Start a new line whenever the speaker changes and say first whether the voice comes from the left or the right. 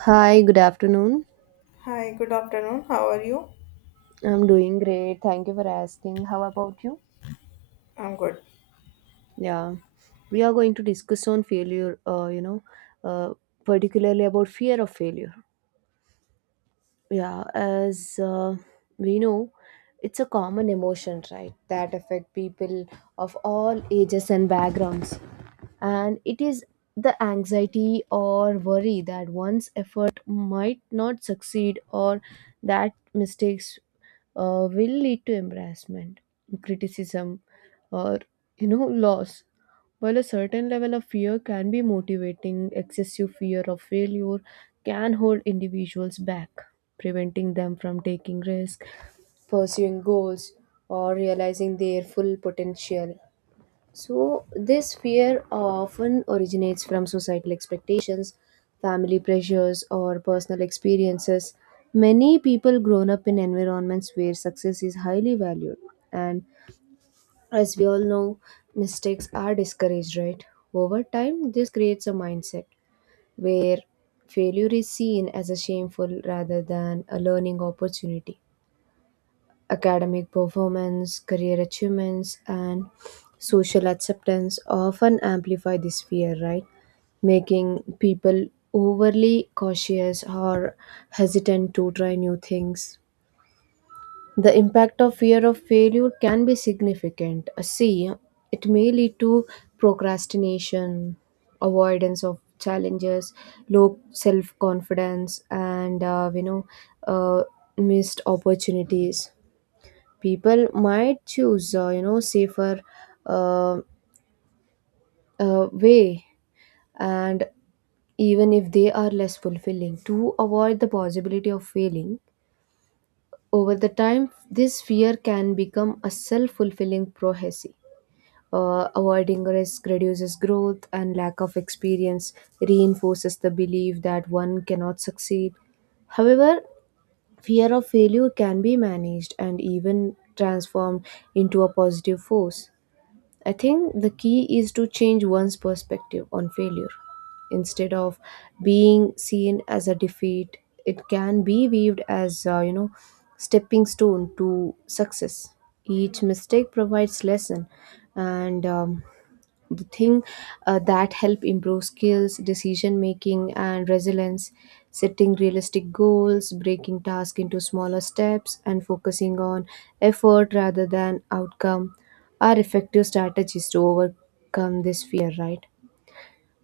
right: Hi, good afternoon.
left: Hi, good afternoon. How are you?
right: I'm doing great. Thank you for asking. How about you?
left: I'm good.
right: Yeah, we are going to discuss on failure, uh, particularly about fear of failure. Yeah, as we know it's a common emotion, right, that affect people of all ages and backgrounds, and it is the anxiety or worry that one's effort might not succeed, or that mistakes will lead to embarrassment, criticism, or loss. While a certain level of fear can be motivating, excessive fear of failure can hold individuals back, preventing them from taking risks, pursuing goals, or realizing their full potential. So, this fear often originates from societal expectations, family pressures, or personal experiences. Many people grown up in environments where success is highly valued, and as we all know, mistakes are discouraged, right? Over time, this creates a mindset where failure is seen as a shameful rather than a learning opportunity. Academic performance, career achievements, and social acceptance often amplify this fear, right? Making people overly cautious or hesitant to try new things. The impact of fear of failure can be significant. See, it may lead to procrastination, avoidance of challenges, low self confidence, and uh, missed opportunities. People might choose, safer uh, way, and even if they are less fulfilling, to avoid the possibility of failing. Over the time, this fear can become a self fulfilling prophecy. Avoiding risk reduces growth, and lack of experience reinforces the belief that one cannot succeed. However, fear of failure can be managed and even transformed into a positive force. I think the key is to change one's perspective on failure. Instead of being seen as a defeat, it can be viewed as, stepping stone to success. Each mistake provides lesson, and the thing that help improve skills, decision making, and resilience. Setting realistic goals, breaking tasks into smaller steps, and focusing on effort rather than outcome are effective strategies to overcome this fear, right?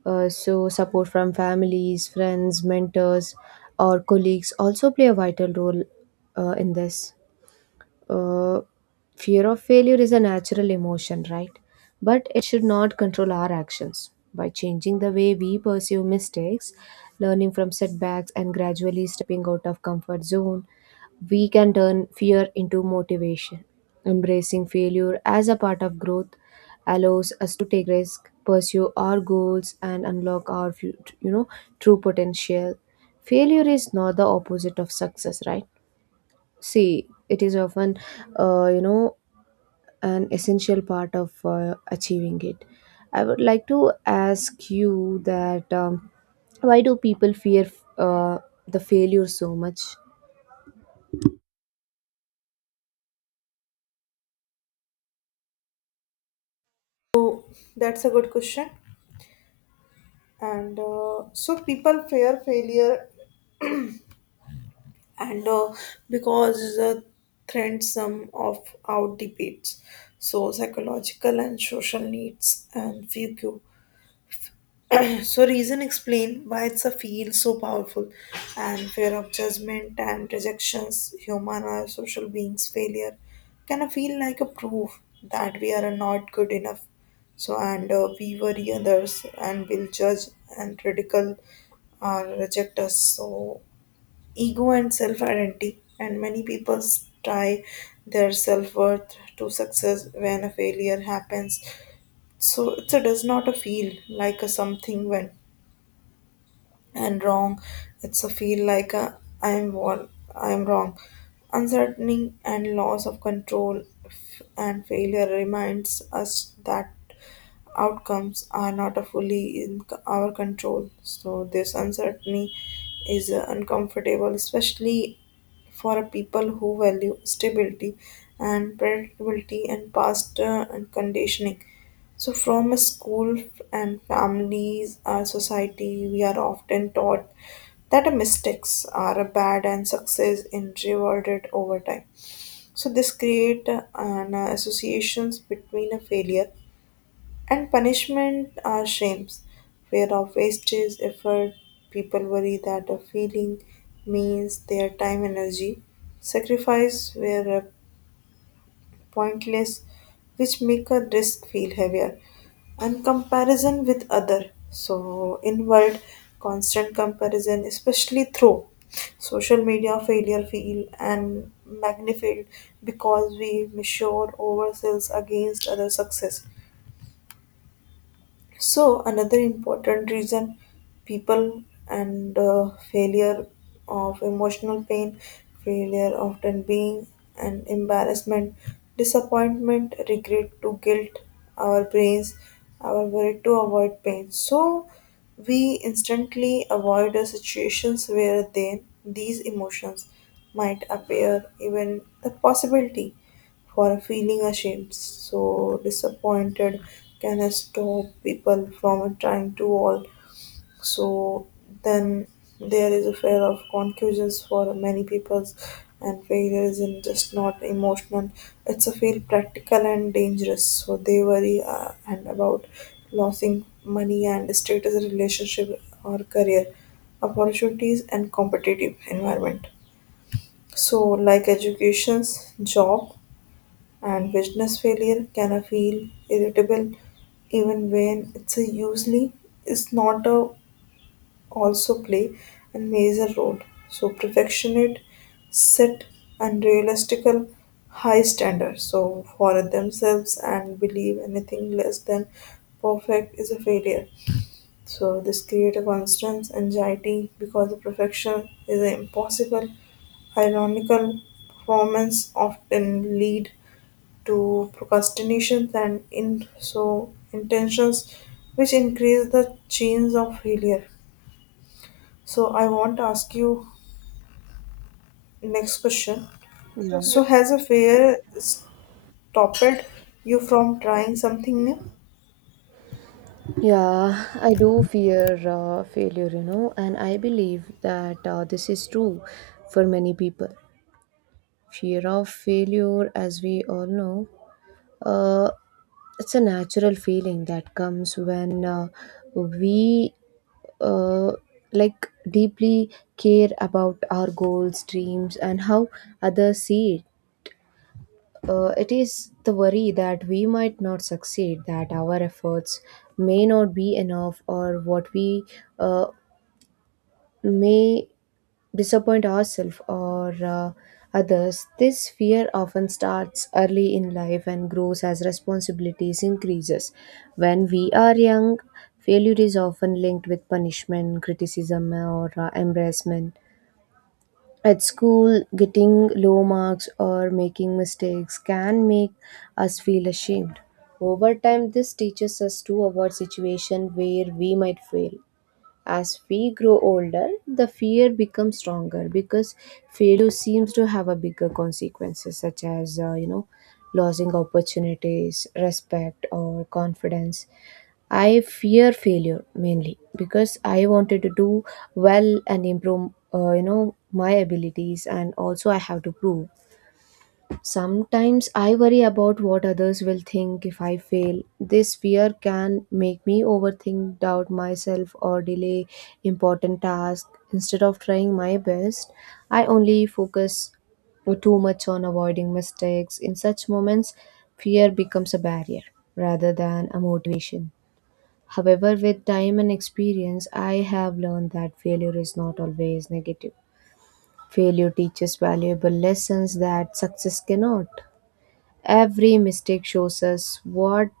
right: So support from families, friends, mentors, or colleagues also play a vital role in this uh, Fear of failure is a natural emotion, right? But it should not control our actions. By changing the way we pursue mistakes, learning from setbacks, and gradually stepping out of comfort zone, we can turn fear into motivation. Embracing failure as a part of growth allows us to take risks, pursue our goals, and unlock our true potential. Failure is not the opposite of success, right? See, it is often, uh, you know, an essential part of achieving it. I would like to ask you that why do people fear uh, the failure so much?
left: So that's a good question. And so people fear failure, and because trends some of out debates, so psychological and social needs and few. So reason explain why it's a feel so powerful and fear of judgment and rejections, human or social beings failure can I feel like a proof that we are not good enough. So and we worry others and will judge and ridicule or reject us. So ego and self identity and many people tie their self worth to success when a failure happens. So it does not a feel like a something went and wrong. It's a feel like a, I'm wrong, I'm wrong. Uncertainty and loss of control and failure reminds us that outcomes are not a fully in our control. So this uncertainty is uncomfortable, especially for people who value stability and predictability and past and conditioning. So, from a school and families, our society, we are often taught that our mistakes are bad and success is rewarded over time. So, this create an associations between a failure and punishment are shames, fear of wastage, effort. People worry that a feeling means their time, energy, sacrifice were pointless, which make a risk feel heavier. And comparison with other, so inward, constant comparison, especially through social media, failure feel and magnified because we measure ourselves against other success. So another important reason people and failure of emotional pain, failure often being an embarrassment, disappointment, regret to guilt, our brains, our worry to avoid pain. So we instantly avoid the situations where then these emotions might appear, even the possibility for feeling ashamed. So disappointed can stop people from trying to all. So then there is a fear of conclusions for many people, and failure isn't just not emotional. It's a feel practical and dangerous. So they worry and about losing money and status, relationship or career opportunities and competitive environment, so like educations job and business failure can I feel irritable even when it's a usually it's not a also play a major role. So perfectionist set unrealistic high standards so for themselves and believe anything less than perfect is a failure. So this creates a constant anxiety because the perfection is impossible. Ironical performance often lead to procrastinations and in so intentions which increase the chance of failure. So I want to ask you next question. So has a failure stopped you from trying something new?
right: Yeah, I do fear failure, and I believe that this is true for many people. Fear of failure, as we all know, uh, it's a natural feeling that comes when we uh, like deeply care about our goals, dreams, and how others see it. It is the worry that we might not succeed, that our efforts may not be enough, or what we uh, may disappoint ourselves or others. This fear often starts early in life and grows as responsibilities increases. When we are young, failure is often linked with punishment, criticism, or embarrassment. At school, getting low marks or making mistakes can make us feel ashamed. Over time, this teaches us to avoid situations where we might fail. As we grow older, the fear becomes stronger because failure seems to have a bigger consequences, such as losing opportunities, respect, or confidence. I fear failure mainly because I wanted to do well and improve, my abilities, and also I have to prove. Sometimes I worry about what others will think if I fail. This fear can make me overthink, doubt myself, or delay important tasks. Instead of trying my best, I only focus too much on avoiding mistakes. In such moments, fear becomes a barrier rather than a motivation. However, with time and experience, I have learned that failure is not always negative. Failure teaches valuable lessons that success cannot. Every mistake shows us what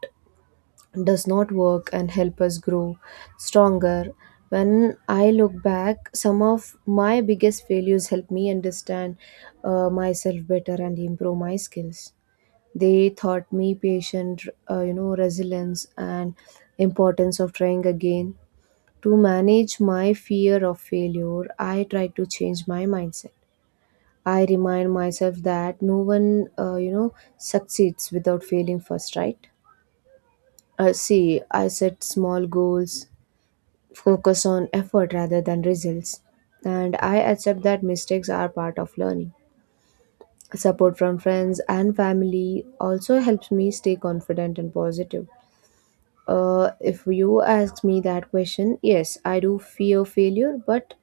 right: does not work and help us grow stronger. When I look back, some of my biggest failures helped me understand myself better and improve my skills. They taught me patient, resilience and importance of trying again. To manage my fear of failure, I tried to change my mindset. I remind myself that no one, succeeds without failing first, right? See, I set small goals, focus on effort rather than results, and I accept that mistakes are part of learning. Support from friends and family also helps me stay confident and positive. If you ask me that question, yes, I do fear failure, but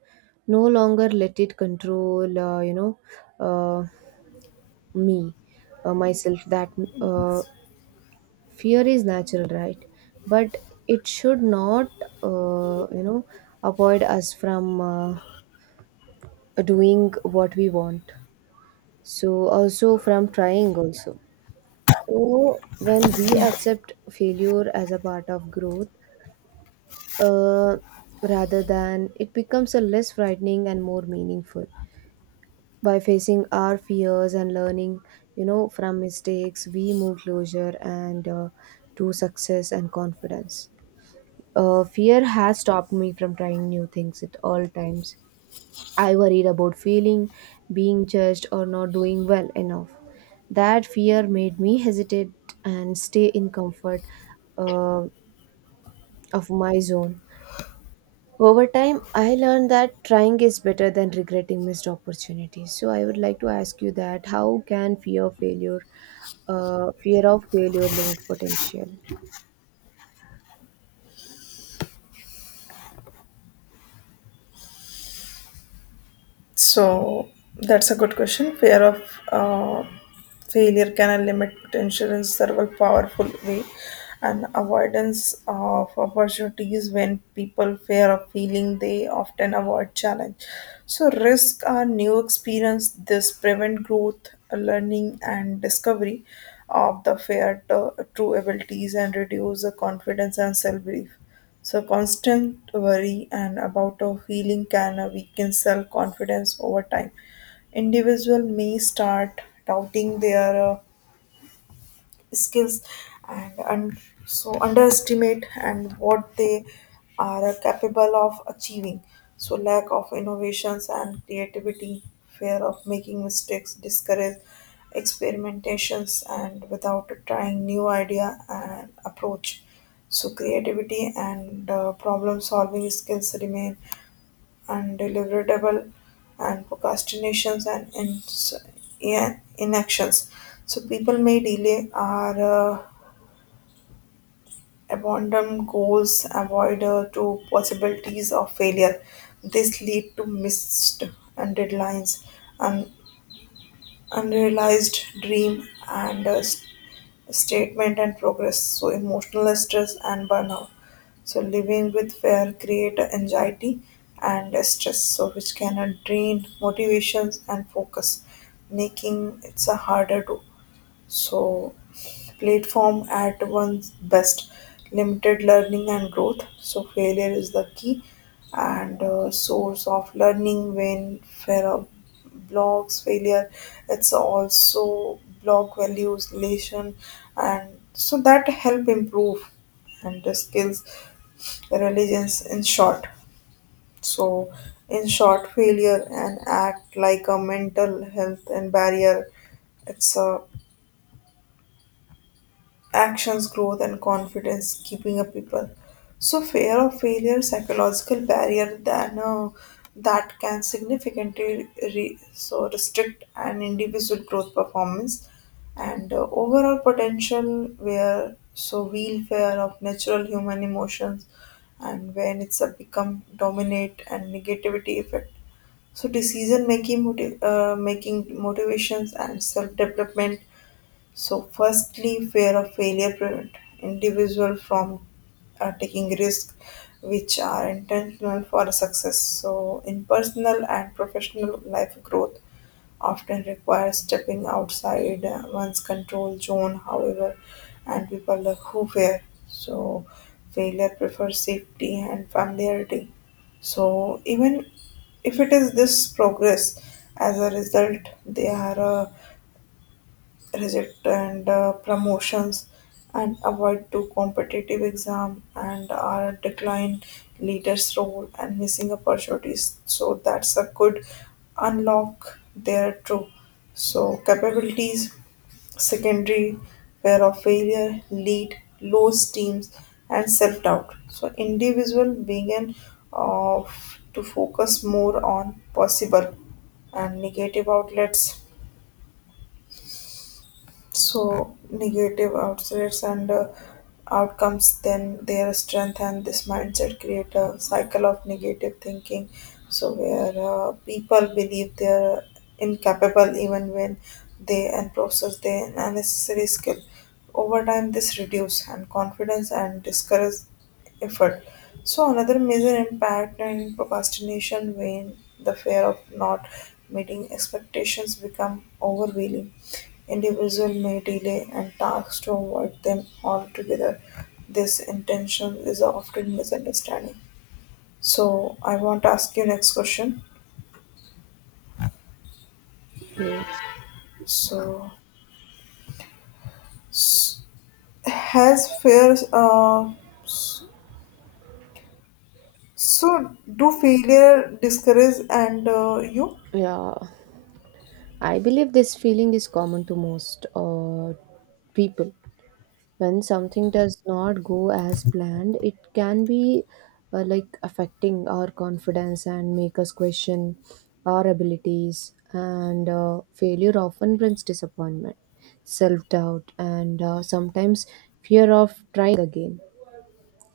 right: no longer let it control, uh, me myself. That uh, Fear is natural, right? But it should not uh, you know avoid us from doing what we want, so also from trying also. So when we accept failure as a part of growth, uh, rather, than it becomes a less frightening and more meaningful. By facing our fears and learning, from mistakes, we move closer and to success and confidence. Fear has stopped me from trying new things at all times. I worried about failing, being judged, or not doing well enough. That fear made me hesitate and stay in comfort uh, of my zone. Over time, I learned that trying is better than regretting missed opportunities. So I would like to ask you that how can fear of failure, fear of failure limit potential?
left: So that's a good question. Fear of failure can limit potential in several powerful way, and avoidance of opportunities when people fear of failing, they often avoid challenge. So risk are new experience. This prevent growth, learning, and discovery of the fear to true abilities and reduce the confidence and self belief. So constant worry and about of feeling can weaken self confidence over time. Individual may start doubting their skills and so underestimate and what they are capable of achieving, so lack of innovations and creativity, fear of making mistakes discourage experimentations and without trying new idea and approach, so creativity and problem solving skills remain undeliverable and procrastinations and yeah, inactions. So people may delay or abandon goals, avoid to possibilities of failure. This lead to missed and deadlines, and unrealized dream and statement and progress, so emotional stress and burnout, so living with fear create anxiety and stress, so which can drain motivations and focus making it's a harder to, so, platform at one's best, limited learning and growth. So, failure is the key and source of learning. When Farah blocks failure, it's also block values, relation, and so that help improve and the skills, religions in short. So, in short, failure and act like a mental health and barrier. It's a actions, growth, and confidence, keeping up people. So, fear of failure, psychological barrier that that can significantly so restrict an individual growth performance and overall potential. Where so real fear of natural human emotions, and when it's a become dominate and negativity effect. So decision making, making motivations and self development, so, firstly, fear of failure prevent individual from taking risks which are intentional for success. So, in personal and professional life, growth often requires stepping outside one's control zone. However, and people who fear, so failure prefers safety and familiarity. So, even if it is this progress, as a result, they are reject and promotions and avoid too competitive exam and decline leaders role and missing opportunities, so that's a good unlock there too so capabilities, secondary fear of failure lead low teams and self-doubt, so individual being of to focus more on possible and negative outlets, so negative outlets and outcomes then their strength, and this mindset create a cycle of negative thinking so where people believe they're incapable even when they and process their unnecessary skill. Over time this reduce and confidence and discourage effort. So another major impact in procrastination when the fear of not meeting expectations become overwhelming. Individual may delay and tasks to avoid them altogether. This intention is often misunderstanding. So I want to ask you next question.
right: Yes.
left: So s- has fear s- so do failure discourage and you?
right: Yeah, I believe this feeling is common to most people. When something does not go as planned, it can be like affecting our confidence and make us question our abilities, and failure often brings disappointment, self-doubt, and sometimes fear of trying again.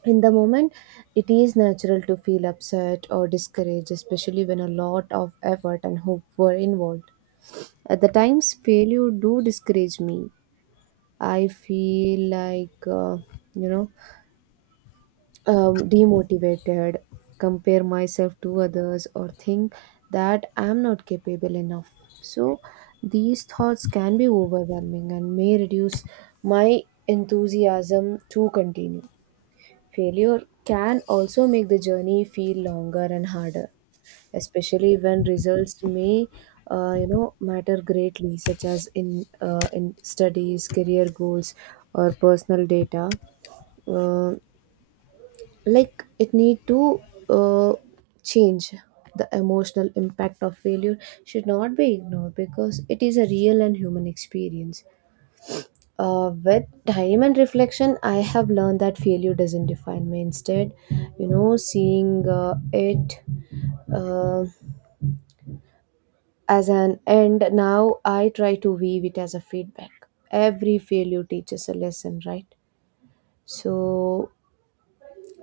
right: In the moment, it is natural to feel upset or discouraged, especially when a lot of effort and hope were involved. At the times, failure do discourage me. I feel like you know demotivated, compare myself to others, or think that I'm not capable enough. So, these thoughts can be overwhelming and may reduce my enthusiasm to continue. Failure can also make the journey feel longer and harder, especially when results may, matter greatly, such as in studies, career goals, or personal data. Uh, like it need to uh, change the emotional impact of failure. Should not be ignored because it is a real and human experience. With time and reflection, I have learned that failure doesn't define me. Instead, seeing it uh, as an end, now I try to weave it as a feedback. Every failure teaches a lesson, right? So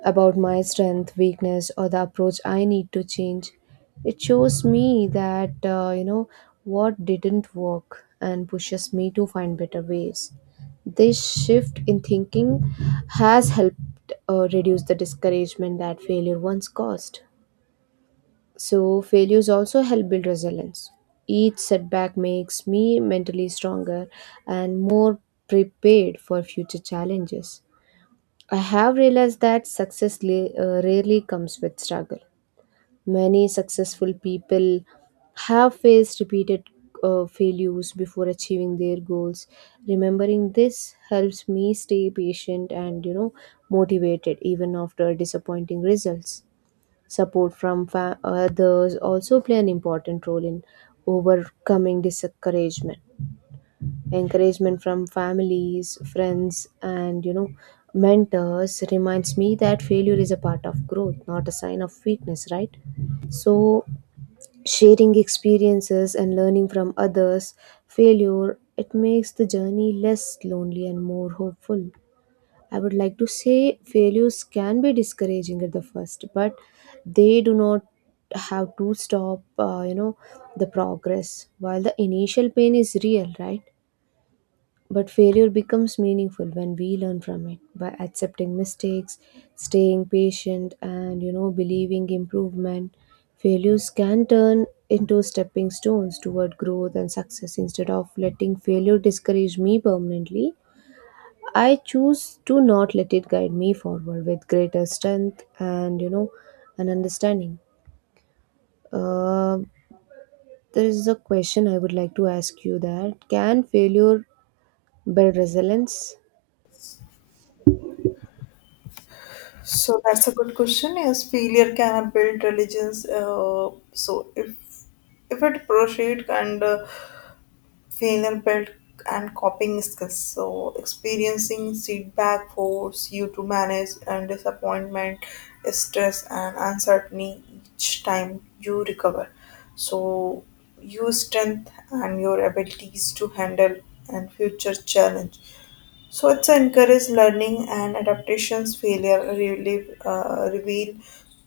right: about my strength, weakness, or the approach I need to change. It shows me that, what didn't work and pushes me to find better ways. This shift in thinking has helped reduce the discouragement that failure once caused. So, failures also help build resilience. Each setback makes me mentally stronger and more prepared for future challenges. I have realized that success rarely comes with struggle. Many successful people have faced repeated failures before achieving their goals. Remembering this helps me stay patient and, motivated even after disappointing results. Support from others also play an important role in overcoming discouragement. Encouragement from families, friends, and, mentors reminds me that failure is a part of growth, not a sign of weakness, right? So, sharing experiences and learning from others, failure, it makes the journey less lonely and more hopeful. I would like to say failures can be discouraging at the first, but they do not have to stop, the progress. While the initial pain is real, right? But failure becomes meaningful when we learn from it by accepting mistakes, staying patient, and, believing improvement. Failures can turn into stepping stones toward growth and success instead of letting failure discourage me permanently. I choose to not let it guide me forward with greater strength and, an understanding. Uh, there is a question I would like to ask you that can failure build resilience?
left: So that's a good question. Yes, failure can build religions. So if it proceed and failure build and coping skills. So experiencing feedback force you to manage and disappointment, stress and uncertainty each time you recover. So your strength and your abilities to handle and future challenge. So it's encourage learning and adaptations failure relieve, reveal.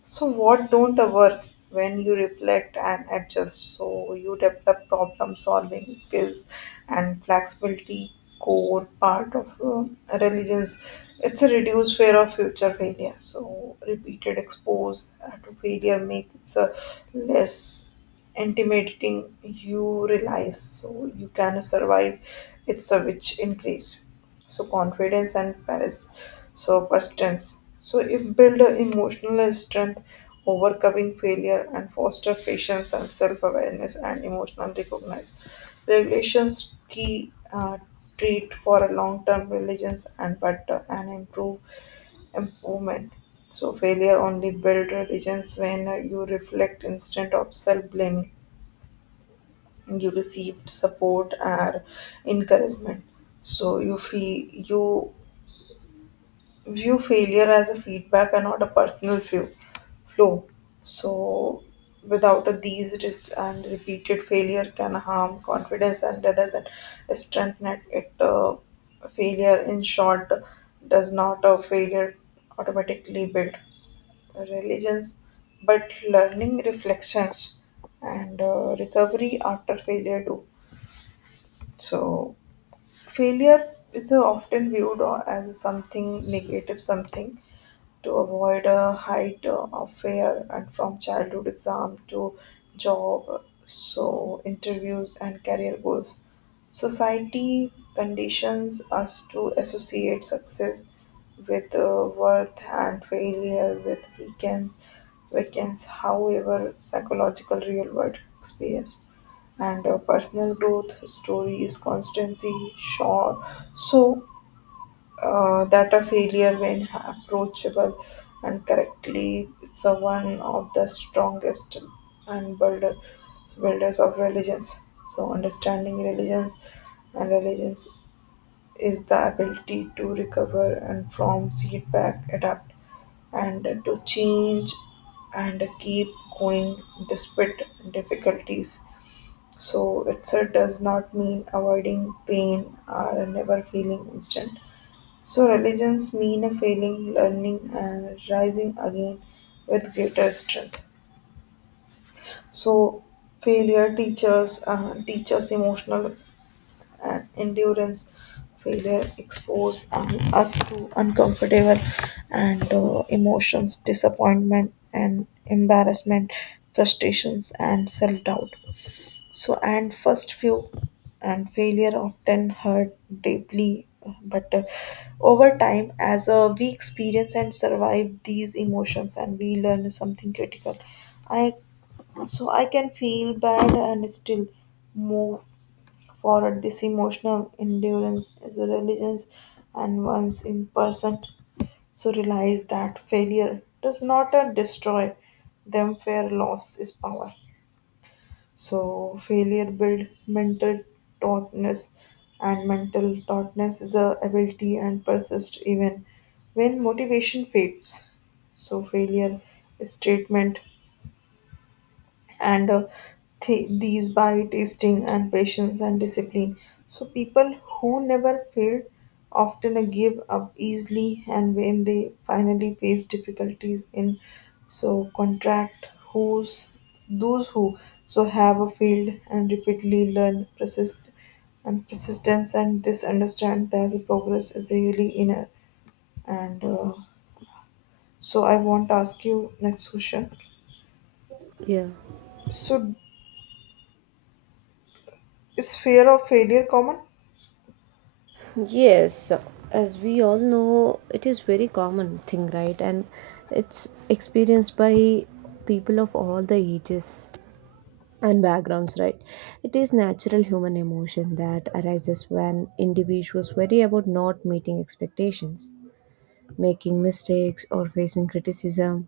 left: So what don't work when you reflect and adjust. So you develop problem solving skills and flexibility core part of religions. It's a reduced fear of future failure. So repeated expose to failure make it's a less intimidating, you realize so you can survive it's a which increase so confidence and paris, so persistence, so if build a emotional strength overcoming failure and foster patience and self-awareness and emotional recognize regulations key treat for a long-term religions and but an improvement so failure only build religions when you reflect instead of self-blaming, you received support or encouragement, so you feel you view failure as a feedback and not a personal view flow. So without a, these just and repeated failure can harm confidence and rather than strengthen it, failure in short does not a failure automatically build religions but learning reflections and recovery after failure do. So failure is often viewed as something negative, something to avoid a height of fear and from childhood exam to job so interviews and career goals, society conditions us to associate success with worth and failure with weekends, weekends, however psychological real world experience and personal growth stories constancy sure. So that a failure when approachable and correctly it's a one of the strongest and builders of religions, so understanding religions and religions is the ability to recover and from setback adapt and to change and keep going despite difficulties. So it does not mean avoiding pain or never feeling instant. So, religions mean a failing, learning, and rising again with greater strength. So, failure teachers emotional and endurance. Failure expose us to uncomfortable and emotions, disappointment and embarrassment, frustrations and self doubt. So, and first few and failure often hurt deeply, but over time, as we experience and survive these emotions, and we learn something critical, I I can feel bad and still move forward. This emotional endurance is a religion, and once in person, so realize that failure does not destroy them. Fair loss is power. So failure build mental toughness, and mental toughness is a ability and persist even when motivation fades. So failure is treatment and these by tasting and patience and discipline. So people who never fail often give up easily, and when they finally face difficulties in so contract who's those who so have failed and repeatedly learn persist and persistence, and this understand that the progress is really inner and so I want to ask you next question.
right: Yeah.
left: So is fear of failure common?
right: Yes, as we all know, it is very common thing, right? And it's experienced by people of all the ages and backgrounds, right? It is natural human emotion that arises when individuals worry about not meeting expectations, making mistakes, or facing criticism.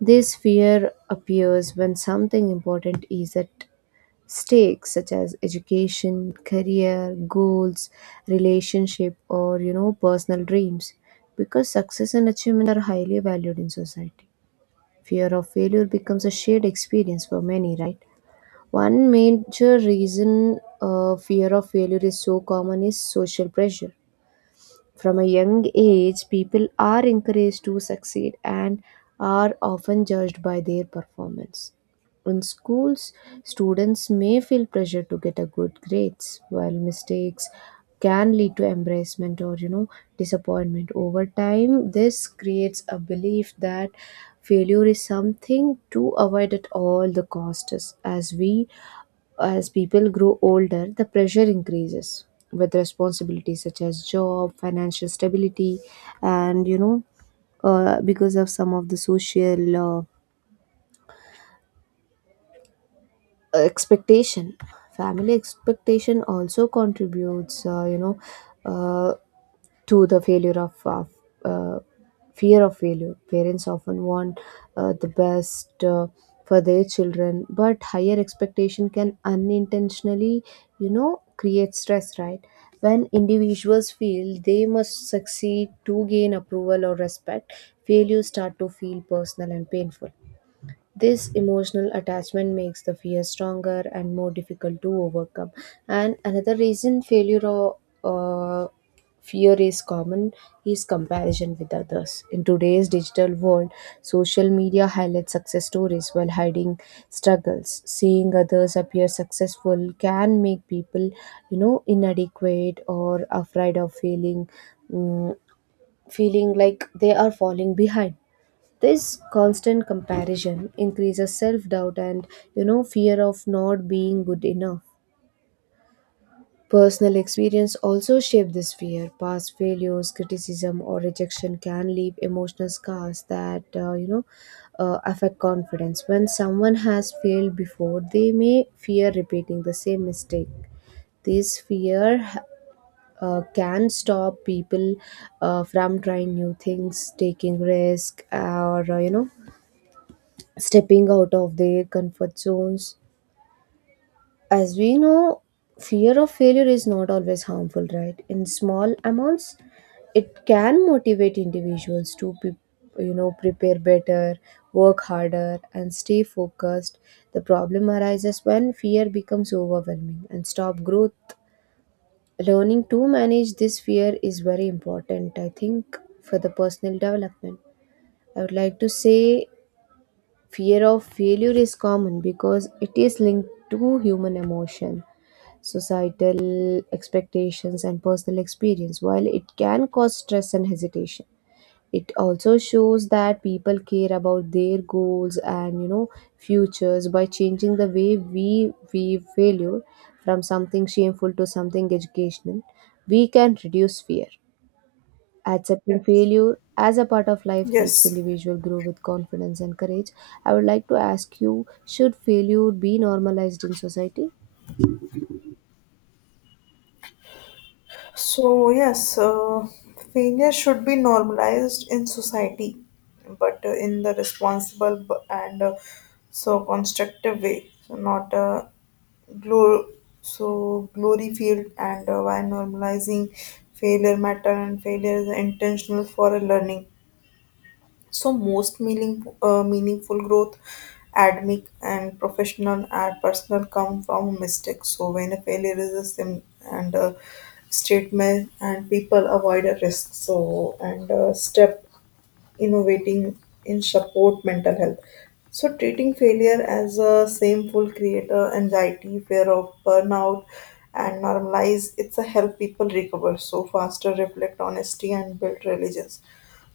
right: This fear appears when something important is at stakes, such as education, career, goals, relationship, or, personal dreams. Because success and achievement are highly valued in society. Fear of failure becomes a shared experience for many, right? One major reason fear of failure is so common is social pressure. From a young age, people are encouraged to succeed and are often judged by their performance. In schools, students may feel pressure to get a good grades, while mistakes can lead to embarrassment or, disappointment. Over time, this creates a belief that failure is something to avoid at all the costs. As people grow older, the pressure increases with responsibilities such as job, financial stability, and, because of some of the social expectation. Family expectation also contributes, uh, to the failure of uh, fear of failure. Parents often want the best for their children, but higher expectation can unintentionally, create stress. Right? When individuals feel they must succeed to gain approval or respect, failures start to feel personal and painful. This emotional attachment makes the fear stronger and more difficult to overcome. And another reason failure or uh, fear is common is comparison with others. In today's digital world, social media highlights success stories while hiding struggles. Seeing others appear successful can make people, inadequate or afraid of feeling, mm, feeling like they are falling behind. This constant comparison increases self doubt and, fear of not being good enough. Personal experience also shape this fear. Past failures, criticism, or rejection can leave emotional scars that, affect confidence. When someone has failed before, they may fear repeating the same mistake. This fear can stop people from trying new things, taking risk, or, stepping out of their comfort zones. As we know, fear of failure is not always harmful, right? In small amounts, it can motivate individuals to be, prepare better, work harder, and stay focused. The problem arises when fear becomes overwhelming and stop growth. Learning to manage this fear is very important, I think, for the personal development. I would like to say, fear of failure is common because it is linked to human emotion, societal expectations, and personal experience. While it can cause stress and hesitation, it also shows that people care about their goals and, futures. By changing the way we view failure from something shameful to something educational. We can reduce fear. Accepting failure as a part of life helps
left: Yes.
right: individual grow with confidence and courage. I would like to ask you, should failure be normalized in society?
left: So, yes, failure should be normalized in society, but in the responsible b- and so constructive way, so not glor- so glory field. And while normalizing failure matter and failure is intentional for a learning. So most meaningful growth, academic and professional and personal, come from mistakes. So when a failure is a sim and a statement, and people avoid a risk. So and step innovating in support mental health. So treating failure as a shameful creator, anxiety, fear of burnout, and normalize it's a help people recover. So faster reflect honesty and build religions.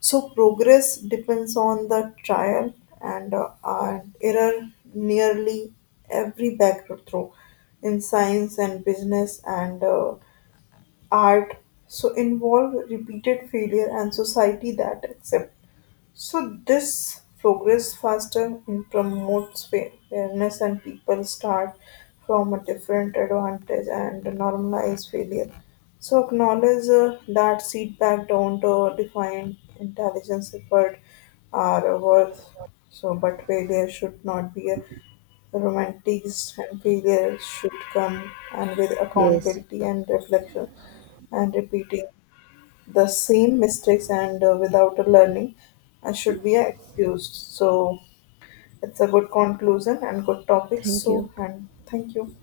left: So progress depends on the trial and error, nearly every breakthrough in science and business and art. So involve repeated failure and society that accept so this progress faster and promotes fairness and people start from a different advantage and normalize failure. So acknowledge that feedback don't define intelligence effort are worth. So but failure should not be a romantic and failure should come and with
right: Yes.
left: accountability and reflection and repeating the same mistakes and without a learning should be excused. So it's a good conclusion and good topic.
right: Thank
left: So
right: you.
left: and thank you.